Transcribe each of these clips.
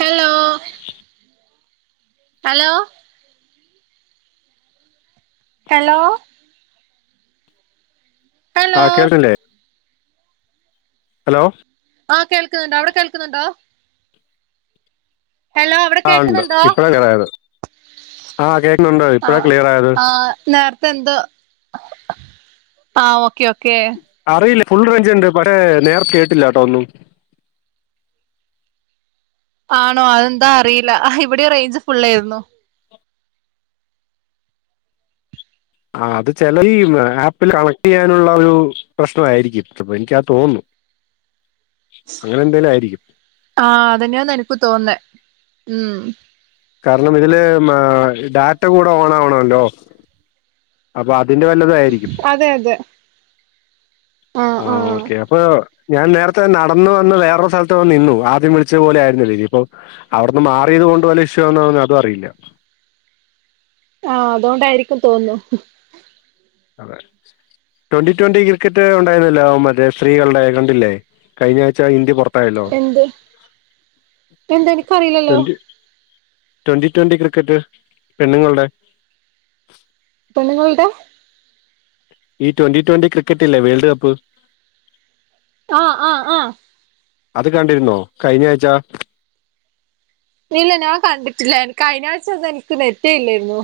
Hello [unintelligible] hello hello hello ആഹ് കേട്ടിലെ [inaudible] hello ആഹ് കേൾക്കുന്നുണ്ട് അവിടെ കേൾക്കുന്നുണ്ടോ ഹലോ അവിടെ ആഹ് ഉണ്ട് കേൾക്കുന്നുണ്ടോ ഇപ്പഴാണ് ക്ലിയറായത് ആഹ് കേക്കുന്നുണ്ട് ആ ഇപ്പഴാ ക്ലിയർ ആയത് ആഹ് ഓക്കെ ഓക്കെ അറിയില്ല ഫുൾ റേഞ്ച് ഉണ്ട് പക്ഷേ നേരത്തെ കേട്ടില്ല കേട്ടോ ഒന്നും ആണോ അതെന്താ അറിയില്ല ഇവിടെ റേഞ്ച് ഫുൾ ആയിരുന്നു ആഹ് അത് ചില ഈ ആപ്പിൽ കണക്ട് ചെയ്യാനുള്ള ഒരു പ്രശ്നമായിയിരിക്കും അപ്പൊ എനക്കാ തോന്നുന്നു അങ്ങനെ എന്തേലും ആയിരിക്കും ആഹ് അതന്നെയാന്ന എനിക്ക് തോന്നേ ഉം കാരണം ഇതില് ഡാറ്റ കൂടെ ഓൺ ആവണല്ലോ അപ്പൊ അതിന്റെ വല്ലതായിരിക്കും അതെ അതെ ആ ആ ആഹ് ഓക്കെ അപ്പൊ ഞാൻ നേരത്തെ നടന്ന് വന്ന് വേറൊരു സ്ഥലത്ത് വന്ന് നിന്നു ആദ്യം വിളിച്ചത് പോലെ ആയിരുന്നല്ലോ ഇപ്പൊ അവിടുന്ന് മാറിയത് കൊണ്ട് വല്ല ഇഷ്യുണോന്നും അറിയില്ല ആഹ് അതുകൊണ്ടായിരിക്കും തോന്നുന്നു അതെ ട്വന്റി ട്വന്റി ക്രിക്കറ്റ് ഉണ്ടായിരുന്നല്ലോ മറ്റേ സ്ത്രീകളുടെ കണ്ടില്ലേ കഴഞ്ഞ ആഴ്ച്ച ഇന്ത്യ പുറ യലോ എന്ത് എന്ത് എനിക്കറിയില്ലല്ലോ [unintelligible] ട്വന്റി ട്വന്റി ക്രിക്കറ്റ് പെണ്ണുങ്ങളുടെ പെണ്ണുങ്ങളുടെ ഈ ട്വന്റി ട്വന്റി ക്രിക്കറ്റില്ലേ വേൾഡ് കപ്പ് ആഹ് ആഹ് ആഹ് അത് കണ്ടിരുന്നോ കഴിഞ്ഞ ആഴ്ചാ ഇല്ല ഞാൻ കണ്ടിട്ടില്ല എനിക്ക് കഴിഞ്ഞ ആഴ്ച അത് എനിക്ക് നെറ്റെ ഇല്ലായിരുന്നു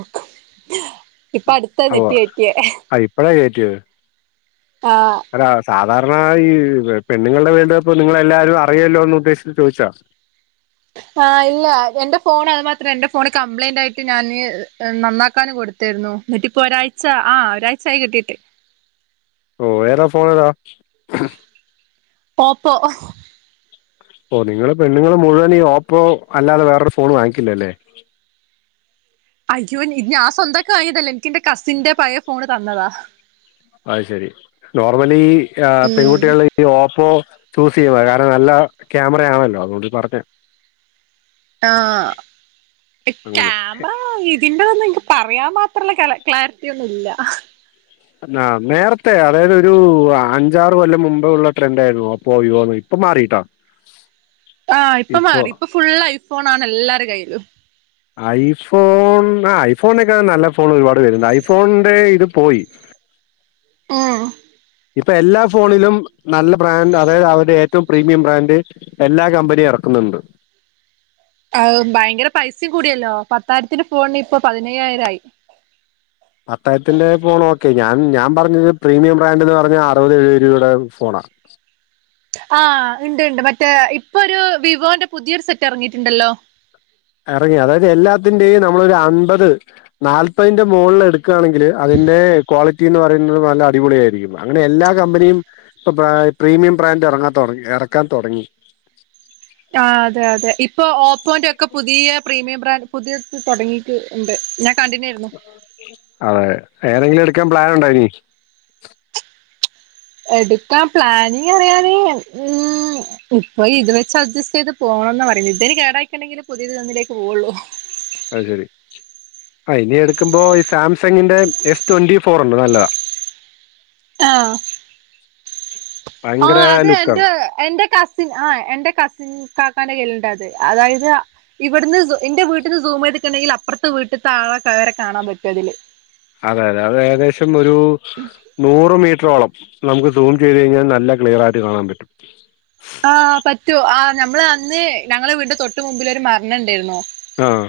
ഇപ്പൊ അടുത്താ അഹ് നെറ്റ് കയറ്റിയേ ആഹ് ഇപ്പഴേ കയറ്റിയ ആഹ് അല്ല സാധാരണ ഈ പെണ്ണുങ്ങളുടെ വേൾഡ് കപ്പ് ഇപ്പ നിങ്ങളെല്ലാരും അറിയല്ലോന്ന് ഉദ്ദേശിച്ച് ചോദിച്ച ആഹ് ഇല്ല എന്റെ ഫോൺ അതു മാത്രേ എന്റെ ഫോണ് കംപ്ലയിന്റ് ആയിട്ട് ഞാന് നന്നാക്കാന് കൊടുത്തു രുന്നു ഇന്നിപ്പൊ ഒരാഴ്ച ആഹ് ഒരാഴ്ച ആയി കിട്ടിയിട്ട് ഓഹ് ഏതാ ഫോണേതാ ഓപ്പോ ഓഹ് നിങ്ങളെ പെണ്ണുങ്ങൾ മുഴുവൻ ഈ ഓപ്പോ അല്ലാതെ വേറൊരു ഫോണ് വാങ്ങിക്കില്ല അല്ലേ അയ്യോ ഞാൻ സ്വന്തംആയിട്ട് വാങ്ങിയതല്ലേ എനിക്ക് എന്റെ കസിന്റെ പയ ഫോണ് തന്നതാ അയ് ശരി നോർമലി ഉം പെൺകുട്ടികള ഈ ഓപ്പോ യൂസ് ചെയ്യ കാരണം നല്ല ക്യാമറയാണല്ലോ അതുകൊണ്ട് പറഞ്ഞത് ആഹ് അങ്ങനെ ക്യാമറ അപ്പ ഇതിന്റെതന്നും എനിക്ക് പറയാൻ മാത്രമുള്ള ക്ലാരിറ്റി ഒന്നുല്ല ആഹ് നേരത്തെ അതായത് ഒരു അഞ്ചാറ് കൊല്ലം മുമ്പേ ഉള്ള ട്രെൻഡ് ആയിരുന്നു ഓപ്പോവോന്ന് ഇപ്പ മാറിട്ടാ ആഹ് ഇപ്പൊ മാറി ഇപ്പൊ ഫുള് ഐഫോൺ ആണ് എല്ലാരും കയ്യിലും ഐഫോൺ ആഹ് ഐഫോണിനൊക്കെ നല്ല ഫോൺ ഒരുപാട് പേരുണ്ട് ഐഫോണിന്റെ ഇത് പോയി ഓഹ് ഇപ്പൊ എല്ലാ ഫോണിലും നല്ല ബ്രാൻഡ് അതായത് അവരുടെ ഏറ്റവും പ്രീമിയം ബ്രാൻഡ് എല്ലാ കമ്പനിയും ഇറക്കുന്നുണ്ട് ആഹ് ഭയങ്കര പൈസയും കൂടിയല്ലോ പത്തായിരത്തിന്റെ ഫോണിന് ഇപ്പൊ പതിനയ്യായിരയി പത്തായിരത്തിന്റെ ഫോൺ ഓക്കെ ഞാൻ ഞാൻ പറഞ്ഞത് പ്രീമിയം ബ്രാൻഡ എന്ന് പറഞ്ഞാ അറുപത് എഴുപത് രൂപയുടെ ഫോണാണ് ആഹ് ഉണ്ട് ഉണ്ട് മറ്റേ ഇപ്പൊ ഒരു വിവോന്റെ പുതിയൊരു സെറ്റ് ഇറങ്ങിയിട്ടുണ്ടല്ലോ ഇറങ്ങി അതായത് എല്ലാത്തിന്റെയും നമ്മളൊരു അൻപത് നാല്പതിന്റെ മുകളിൽ എടു എട്ക്കാണെങ്കിൽ അതിന്റെ ക്വാളിറ്റി എന്ന് പറയുന്നത് നല്ല അടിപൊളിയായിരിക്കും അങ്ങനെ എല്ലാ കമ്പനിയും ഇപ്പൊ പ്രീമിയം ബ്രാന്റ് ഇറങ്ങാൻ തുടങ്ങി ഇറക്കാൻ തുടങ്ങി ആഹ് അതെ അതെ ഇപ്പൊ ഓപ്പോന്റെ ഒക്കെ പുതിയ പ്രീമിയം ബ്രാൻഡ് പുതിയത് തുടങ്ങീട്ട് ഉണ്ട്, ഞാൻ കണ്ടിന്ന് ആരുന്നു അതെ ഏതെങ്കിലും എടുക്കാൻ പ്ലാൻ ഉണ്ടോ ഇനി എടുക്കാൻ പ്ലാനിങ് അറിയാന് ഉം ഉപ്പോ ഇത് വെച്ച് അഡ്ജസ്റ്റ് ചെയ്ത് പോണംന്ന പറയുന്നത് ഇതിന് കേടായിണ്ടെങ്കിൽ പുതിയത് ഒന്നിലേക്ക് പോവുള്ളൂ അത് ശരി ആഹ് ഇനി എടുക്കുമ്പോ ഈ സാംസങ്ങിന്റെ എസ് ട്വന്റി ഫോർ ഉണ്ട് നല്ലതാ ആഹ് [inaudible] ആഹ് അത് ലുക്കാണ് എന്റെ എന്റെ കസിൻ ആ എന്റെ കസിൻ ഇകാക്കാന്റെ കയ്യിലുണ്ട് അത് അതായത് ഇവിടുന്ന് എന്റെ വീട്ടിൽന്ന് സൂമേയ്ത്ട്ട് ഉണ്ടെങ്കിൽ അപ്പുറത്തെ വീട്ടത്തെ ആളെ വരെ കാണാൻ പറ്റും ഇതില് അതെ അതെ അത് ഏകദേശം ഒരു നൂറ് മീറ്ററോളം നമുക്ക് സൂം ചെയ്തു കഴിഞ്ഞാൽ നല്ല ക്ലിയർ ആയിട്ട് കാണാൻ പറ്റും ആഹ് പറ്റു, ആഹ് നമ്മൾ അന്ന് ഞങ്ങളെ വീടിന്റെ തൊട്ട് മുന്പിൽ ഒരു മരണം ഉണ്ടായിരുന്ന് ആഹ്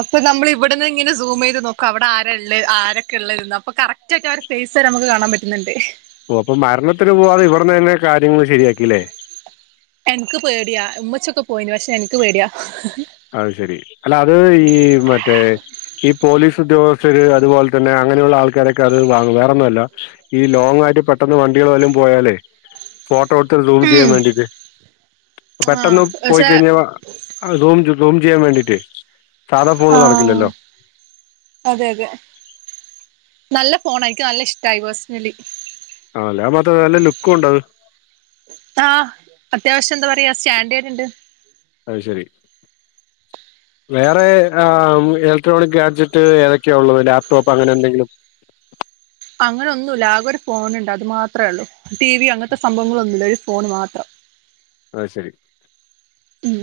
അപ്പൊ നമ്മൾ ഇവിടന്ന് ഇങ്ങനെ സൂം ചെയ്ത് നോക്കും അവിടെ ആരള്ള ആരൊക്കെ ഉള്ളന്ന് അപ്പൊ കറക്ട് കറക്റ്റ് ആയിട്ടവരെ ഫേസ് വരെ നമുക്ക് കാണാൻ പറ്റുന്നുണ്ട് ഓഹ് അപ്പൊ മരണത്തിന് പോവാതെ ഇവിട്ന്ന് തന്നെ കാര്യങ്ങൾ ശരിയാക്കില്ലേ എനിക്ക് പേടിയാ ഉമ്മച്ചിയോക്കെ പോയിന് പക്ഷെ എനിക്ക് പേടിയാ അത് ശരി അല്ല അത് ഈ മറ്റേ ഈ പോലീസ് ഉദ്യോഗസ്ഥര് അതുപോലെ തന്നെ അങ്ങനെയുള്ള ആൾക്കാരൊക്കെ അത് വാങ്ങും വേറെന്നുല്ല ഈ ലോങ് ആയിട്ട് പെട്ടെന്ന് വണ്ടികൾ വല്ലതും പോയാലേ ഫോട്ടോ എടുത്ത് സൂം ചെയ്യാൻ ഉം വേണ്ടീട്ട് ആഹ് പെട്ടെന്ന് പോയി പക്ഷെ കഴിഞ്ഞാൽ സൂം സൂ ചെയ്യാൻ വേണ്ടീട്ട് ആഹ് അതെ അതെ നല്ല ഫോണ യിക്ക് നല്ല ഇഷ്ടമായി പേഴ്സണലി ആ അല്ലെ മറ്റേ അല്ല നല്ല ലുക്കും ഉണ്ട് അത് ആഹ് അത്യാവശ്യം എന്താ പറയാ സ്റ്റാൻഡേർഡ് ഉണ്ട് അത് ശരി [inaudible] വേറെ ആഹ് ഇലക്ട്രോണിക് ഗാഡ്ജറ്റ് ഏതൊക്കെയ ഉള്ളത് ലാപ്ടോപ്പ് അങ്ങനെ എന്തെങ്കിലും അങ്ങനെ ഒന്നുല്ല ആകെ ഒരു ഫോണുണ്ട് അത് മാത്രമേള്ളൂ ടി വി അങ്ങനത്തെ സംഭവങ്ങളൊന്നുമല്ല ഒരു ഫോണ് മാത്രം അത് ശരി ഉം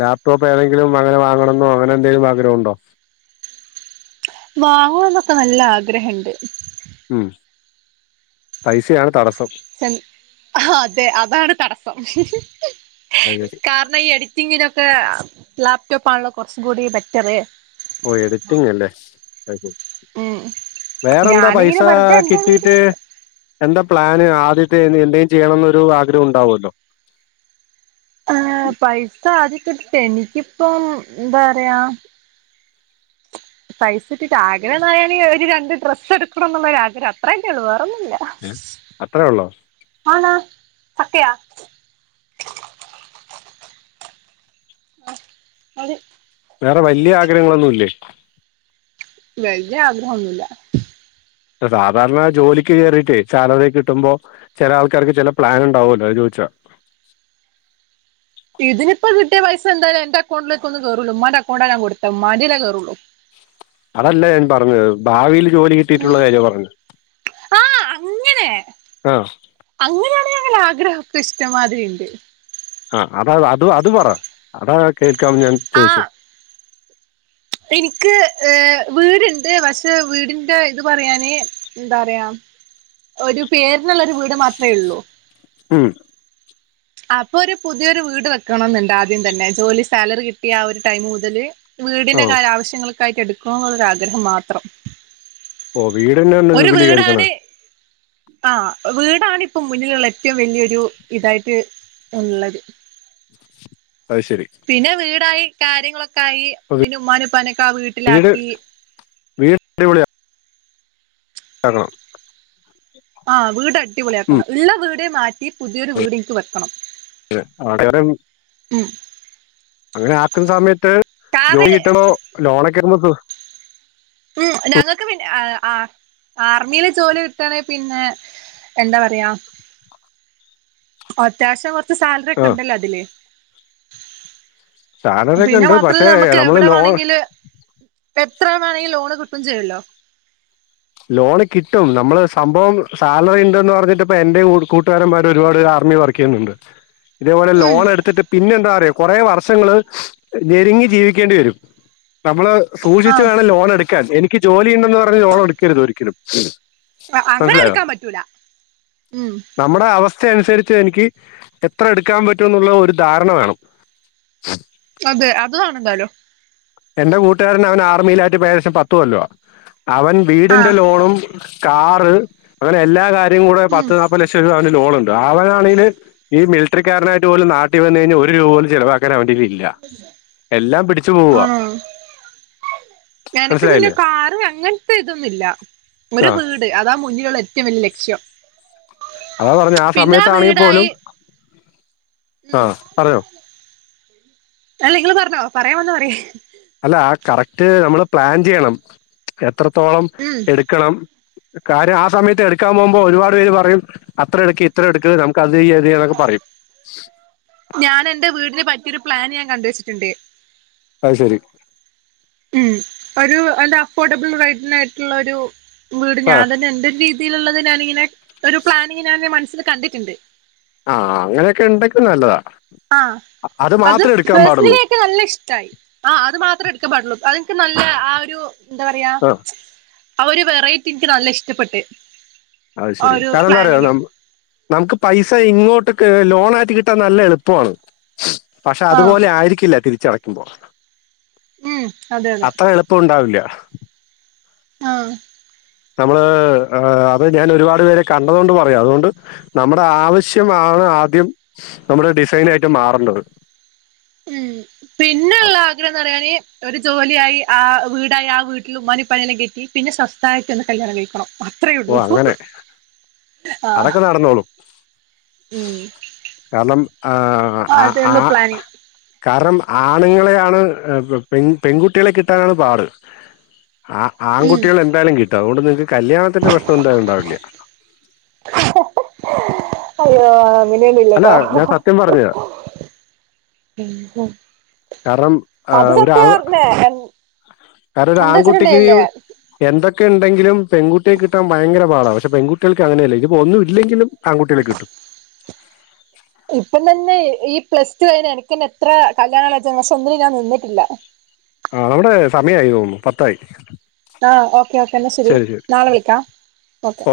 ലാപ്ടോപ്പ് ഏതെങ്കിലും അങ്ങനെ വാങ്ങാണംന്നോ അങ്ങനെ എന്തങ്കിലും ആഗ്രഹണ്ടോ? വാങ്ങുന്നക്കെ നല്ല ആഗ്രഹണ്ട്. ഉം പൈസയാണ് തടസ്സം അതെ അതാണ് തടസ്സം അത് ശരി. കാരണം ഈ എഡിറ്റ്‌ റ്റിങ് ങ്ങനൊക്കെ ലാപ്ടോപ്പാണല്ലോ കുറച്ചും കൂടി ബെറ്ററ് ഓഹ് എഡിറ്റിംഗ അല്ലേ അത് ശരി ഉം വേറെ എന്താ പൈസ ഞാനിങ്ങനെ വെറുതെ എന്റെ വീഡിയോ കിട്ടീട്ട് എന്താ പ്ലാന് ആദ്യത്തെ എന്തേും ചെയ്യണന്നൊരു ആഗ്രഹം ഉണ്ടാവുല്ലോ ഏഹ് പൈസ ആദ്യം കിട്ടി, എനിക്കിപ്പം എന്താ പറയാ പൈസ കിട്ടീട്ട് ആഗ്രഹംന്ന് പറയാൻ ഒരു രണ്ട് ഡ്രസ്സ് എടുക്കണം എന്നുള്ളൊ ഒരു ആഗ്രഹം അത്ര തന്നെയുള്ളൂ വേറന്നുല്ല അത്രയേ ഉള്ളോ ആണാ സത്യ മതി വേറെ വല്ല്യ ആഗ്രഹങ്ങളൊന്നുല്ലേ വലിയ ആഗ്രഹംന്നുല്ല സാധാരണ ജോലിക്ക് കേയറിട്ട് സാലറി കിട്ടുമ്പോ ചില ആൾക്കാർക്ക് ചില പ്ലാൻ ഉണ്ടുവല്ലോ അത് ചോദിച്ചാ ഇതിനിപ്പ കിട്ടിയ പൈസ എന്തായാല എന്റെ അക്കൗണ്ടിലേക്ക് ഒന്ന് കേറൂല മന്റെ അക്കൗണ്ടാണ് ഞാ കൊടുത്ത ഉമ്മാന്റെയേ കേറുള്ളൂ. അതല്ല ഞാൻ പറഞ്ഞത് ഭാവിയിൽ ജോലി കിട്ടിയിട്ടുള്ള കാര്യ പറഞ്ഞ ആഹ അങ്ങനെ ആഹ അങ്ങനെയാണ് ഞങ്ങള ആഗ്രഹമൊക്കെ ഇഷ്ടംമാതിരി ഉണ്ട് ആ അത അത് അത് പറ അതാ കേൾക്കാ ഞാൻ ചോദിച്ച. ആഹ് എനിക്ക് ഏ വീടുണ്ട് പക്ഷെ വീടിന്റെ ഇത് പറയാന് എന്താ പറയാ ഒരു പേരിനുള്ള ഒരു വീട് മാത്രമേ ഉള്ളൂ. ഉം അപ്പൊ ഒരു പുതിയൊരു വീട് വെക്കണ എന്നുണ്ട് ആദ്യം തന്നെ ജോലി സാലറി കിട്ടിയ ആ ഒരു ടൈം മുതല് വീടിന്റെ ആ കാല ആവശ്യങ്ങൾക്കായിട്ട് എടുക്കണം എന്നുള്ള ആഗ്രഹം മാത്രം ഓ വീട് ഒരു വീടാണ് ആഹ വീടാണ് ഇപ്പം മുന്നിലുള്ള ഏറ്റവും വലിയൊരു ഇതായിട്ട് ഉള്ളത്. അത് ശരി പിന്നെ വീടായി കാര്യങ്ങളൊക്കെ ആയി അപ്പൊ പിന്നെ ഉമ്മാനപ്പനൊക്കെ ആ വീട്ടിലാക്കി വീട്ടടിപളിയ [unintelligible] ആഹ് വീട് അടിപൊളിയ ഉം ആക്കണം ഇള്ള വീട് മാറ്റി പുതിയൊരു വീട് എനിക്ക് വെക്കണം. [unintelligible] ഉം അങ്ങനെ ആക്കുന്ന സമയത്ത് ജോലി കാരണം കിട്ടണോ ലോണൊക്കെ ആവുമ്പോ ഉ ഞങ്ങൾക്ക് പിന്നെ ആർമിയില് ജോലി കിട്ടണെ പിന്നെ എന്താ പറയാ അത്യാവശ്യം കൊറച്ച് സാലറി ഒക്കെ ആ ഉണ്ടല്ലോ അതില് സാലറി ഒക്കെ പിന്നെ ഉണ്ട് പക്ഷെ മാത്രമല്ല നമുക്ക് നമ്മള് എവിടെ ലോൺ വേണെങ്കില് എത്ര വേണെങ്കിൽ ലോൺ കിട്ടും ചെയ്യുമല്ലോ ലോണ് കിട്ടും നമ്മള് സംഭവം സാലറി ഉണ്ടന്ന് പറഞ്ഞിട്ടിപ്പ എന്റെ കൂട്ടുകാരന്മാ ഒരുപാട് ആർമി വർക്ക് ചെയ്യുന്നുണ്ട്. [inaudible] ഇതേപോലെ ഉം ലോൺ എടുത്തിട്ട് പിന്നെ എന്താ പററയ കുറെേ വർഷങ്ങള് ഞരുങ്ങി ജീവിക്കേണ്ടി വരും. നമ്മള് സൂക്ഷിച്ചച്ച് ആഹ് വേണം ലോണ് എടുക്കാൻ എനിക്ക് ജോലി ഉണ്ടന്ന് പറഞ്ഞഞ് ലോണ് എടുക്കരുത് ഒരിക്കലും അങ്ങനെ മനസ്സിലായോ എടുക്കാൻ പറ്റൂല ഉം നമ്മുടെ അവസ്ഥ അനുസരിച്ച് എനിക്ക് എത്ര എടുക്കാൻ പറ്റു എന്നുള്ള ഒരു ധാരണ വേണം. അതെ അത് വേണം എന്താലും എന്റെ കൂട്ടുകാരൻ അവൻ ആർമിൽ ആട്ട് ഏകദേശം പത്തു കെല്ലോ അവൻ ആഹ് വീടിന്റെ ലോണും കാറ് അങ്ങനെ എല്ലാ കാര്യം കൂടെ ഉം പത്ത് നാല്പ്പത് ലക്ഷം രൂപ അവന് ലോണ് ഉണ്ട് അവനാണെങ്കില് ഈ മിലിറ്ററി കാരനായിട്ട്പോലും നാട്ടിൽ വന്ന് കഴിഞ്ഞാൽ ഒരു രൂപ പോലും ചിലവാക്കാൻ അവൻ്റെ കയ്യിലില്ല. എല്ലാം പിടിച്ചു പോവവാ ആഹ എനക്ക് പിന്നെ മനസ്സിലായില്ലേ കാറ് അങ്ങനത്തെ ഇതൊന്നുല്ല ആ ഒരു വീട് അതാ മുന്നിലുള്ള ഏ റ്റവും വല്യ ലക്ഷ്യം അതാ പറഞ്ഞേ ആ പിന്നെ സമയത്താണെങ്കിൽ പോലും വീടായി ഉം ആഹ പറഞ്ഞോ അല്ല ങ്ങള് പറഞ്ഞോ പറയാം വന്നാപറി അല്ല ആ കറക്റ്റ് നമ്മൾ പ്ലാൻ ചെയ്യണം എത്രത്തോളം ഉം എടുക്കണം. കാര്യം ആ സമയത്ത് എടുക്കാൻ പോകുമ്പോ ഒരുപാട് പേര് പറയും അത്ര എടുക്ക് ഇത്ര എടുക്ക് നമുക് [unintelligible] എതിയക്കെ പറയും ഞാനെന്റെ വീടിന് പറ്റിയൊരു പ്ലാന് ഞാൻ കണ്ടുവെച്ചിട്ട്ണ്ട് അത് ശരി ഉം ഒരു എൻ്റെ അഫോർഡബിൾ റേറ്റിനായിട്ടുള്ള ഒരു വീട് ആ ഞാൻ തന്നെ എൻ്റൊര് രീതി തിയിലുള്ളത് ഞാനിങ്ങനെ ഒരു പ്ലാനിങ് ഞാൻ എൻ്റെ മനസ്സില് കണ്ടിട്ട്ണ്ട് ആഹ് അങ്ങനെയൊക്കെ ഉണ്ടക്കി നല്ലതാ അത് മാത്രേ എടുക്കാൻ പാടുള്ളൂ ഇക്ക് നല്ല ഇഷ്ടായി ആഹ് അത് മാത്രേ എട്ക്കാൻ പാടുള്ളൂ അതിൻക്ക് നല്ല ആഹ് ഒരു എന്താ പറയാ ആ ആ ഒരു വെറൈറ്റി ഇൻക്ക് നല്ല ഇഷ്ടപ്പെട്ട് അത് ആ ശരി ഒരു കാരണം എന്തന്നറിയുവോ പ്ലാനിങ് നമ നമുക്ക് പൈസ ഇങ്ങോട്ട് കേ ലോണായിട്ട് കിട്ടാൻ നല്ല എളുപ്പണ് പക്ഷെ ആഹ് അതുപോലെ ആയിരിക്കില്ല തിരിച്ചടക്കുമ്പോ ഉം അതെ അതെ അത്ര എളുപ് പ്പൊണ്ടാവില്ല്യ ആഹ് നമ്മള് ഏഹ് അത് ഞാൻ ഒരുപാട് പേരെ കണ്ടതോണ്ട് പറയാ അതുകൊണ്ട് നമ്മുടെ ആവശ്യമാണ് ആദ്യം നമ്മുടെ ഡിസൈനായിട്ട് മാറണ്ടത് ഉം പിന്നൊള്ള ആഗ്രഹന്ന്റയാന് ഒരു ജോല്യായി ആഹ് വീടായി ആഹ് വീട്ടില് ഉമാനിപ്പനിയെല്ലാ കെറ്റി പിന്നെ സ്വസ്തായിട്ടൊന്ന് കല്യാണം കഴിക്കണം അത്രേ ഓ ഉള്ളൂ അങ്ങനെ ആഹ് അതൊക്കെ നടന്നോളും കാരണം ആഹ് ആ ആ അതേള്ളൂ പ്ലാനിങ് കാരണം ആണുങ്ങളെയാണ് പെൺ പെൺകുട്ടികളെ കിട്ടാനാണ് പാട് ആ ഉം ആൺകുട്ടികളെ എന്തായാലും കിട്ടും അതുകൊണ്ട് നിങ്ങക്ക് കല്യാണത്തിന്റെ പ്രശ്നം എന്തായാലും ഉണ്ടാവില്ല അള്ളോ അല്ല അങ്ങനെയൊന്നുല്ലട്ടോ ഞാൻ സത്യം പറഞ്ഞതാ കാരണം ആഹ് ഒരു ആണ് കാരണം എന്താ ഒരാൺകുട്ടിക്ക് വെച്ചിട്ടുണ്ടേല്ലേ എന്തൊക്കെ ഉണ്ടെങ്കിലും പെൺകുട്ടിയെ കിട്ടാൻ ഭയങ്കര പാടാ പക്ഷെ പെൺകുട്ടികൾക്ക് അങ്ങനെയല്ല ഇഞ്പ്പോ ഒന്നും ഇല്ലെങ്കിലും ആൺകുട്ട്യളെ കിട്ടും ഇപ്പം തന്നെ ഈ പ്ലസ് ടു കഴിഞ്ഞ എനിക്കെന്നെ എത്ര കല്യാണാലോജന പക്ഷെ ഒന്നിനും ഞാൻ നിന്നിട്ടില്ല ആഹ് നമ്മുടെ സമയായി തോന്നുന്നു പത്തായി ആഹ് ഓക്കേ ഓക്കേ എന്നാ ശെരി ശരി ശരി നാളെ വിളിക്കാം ഓക്കെ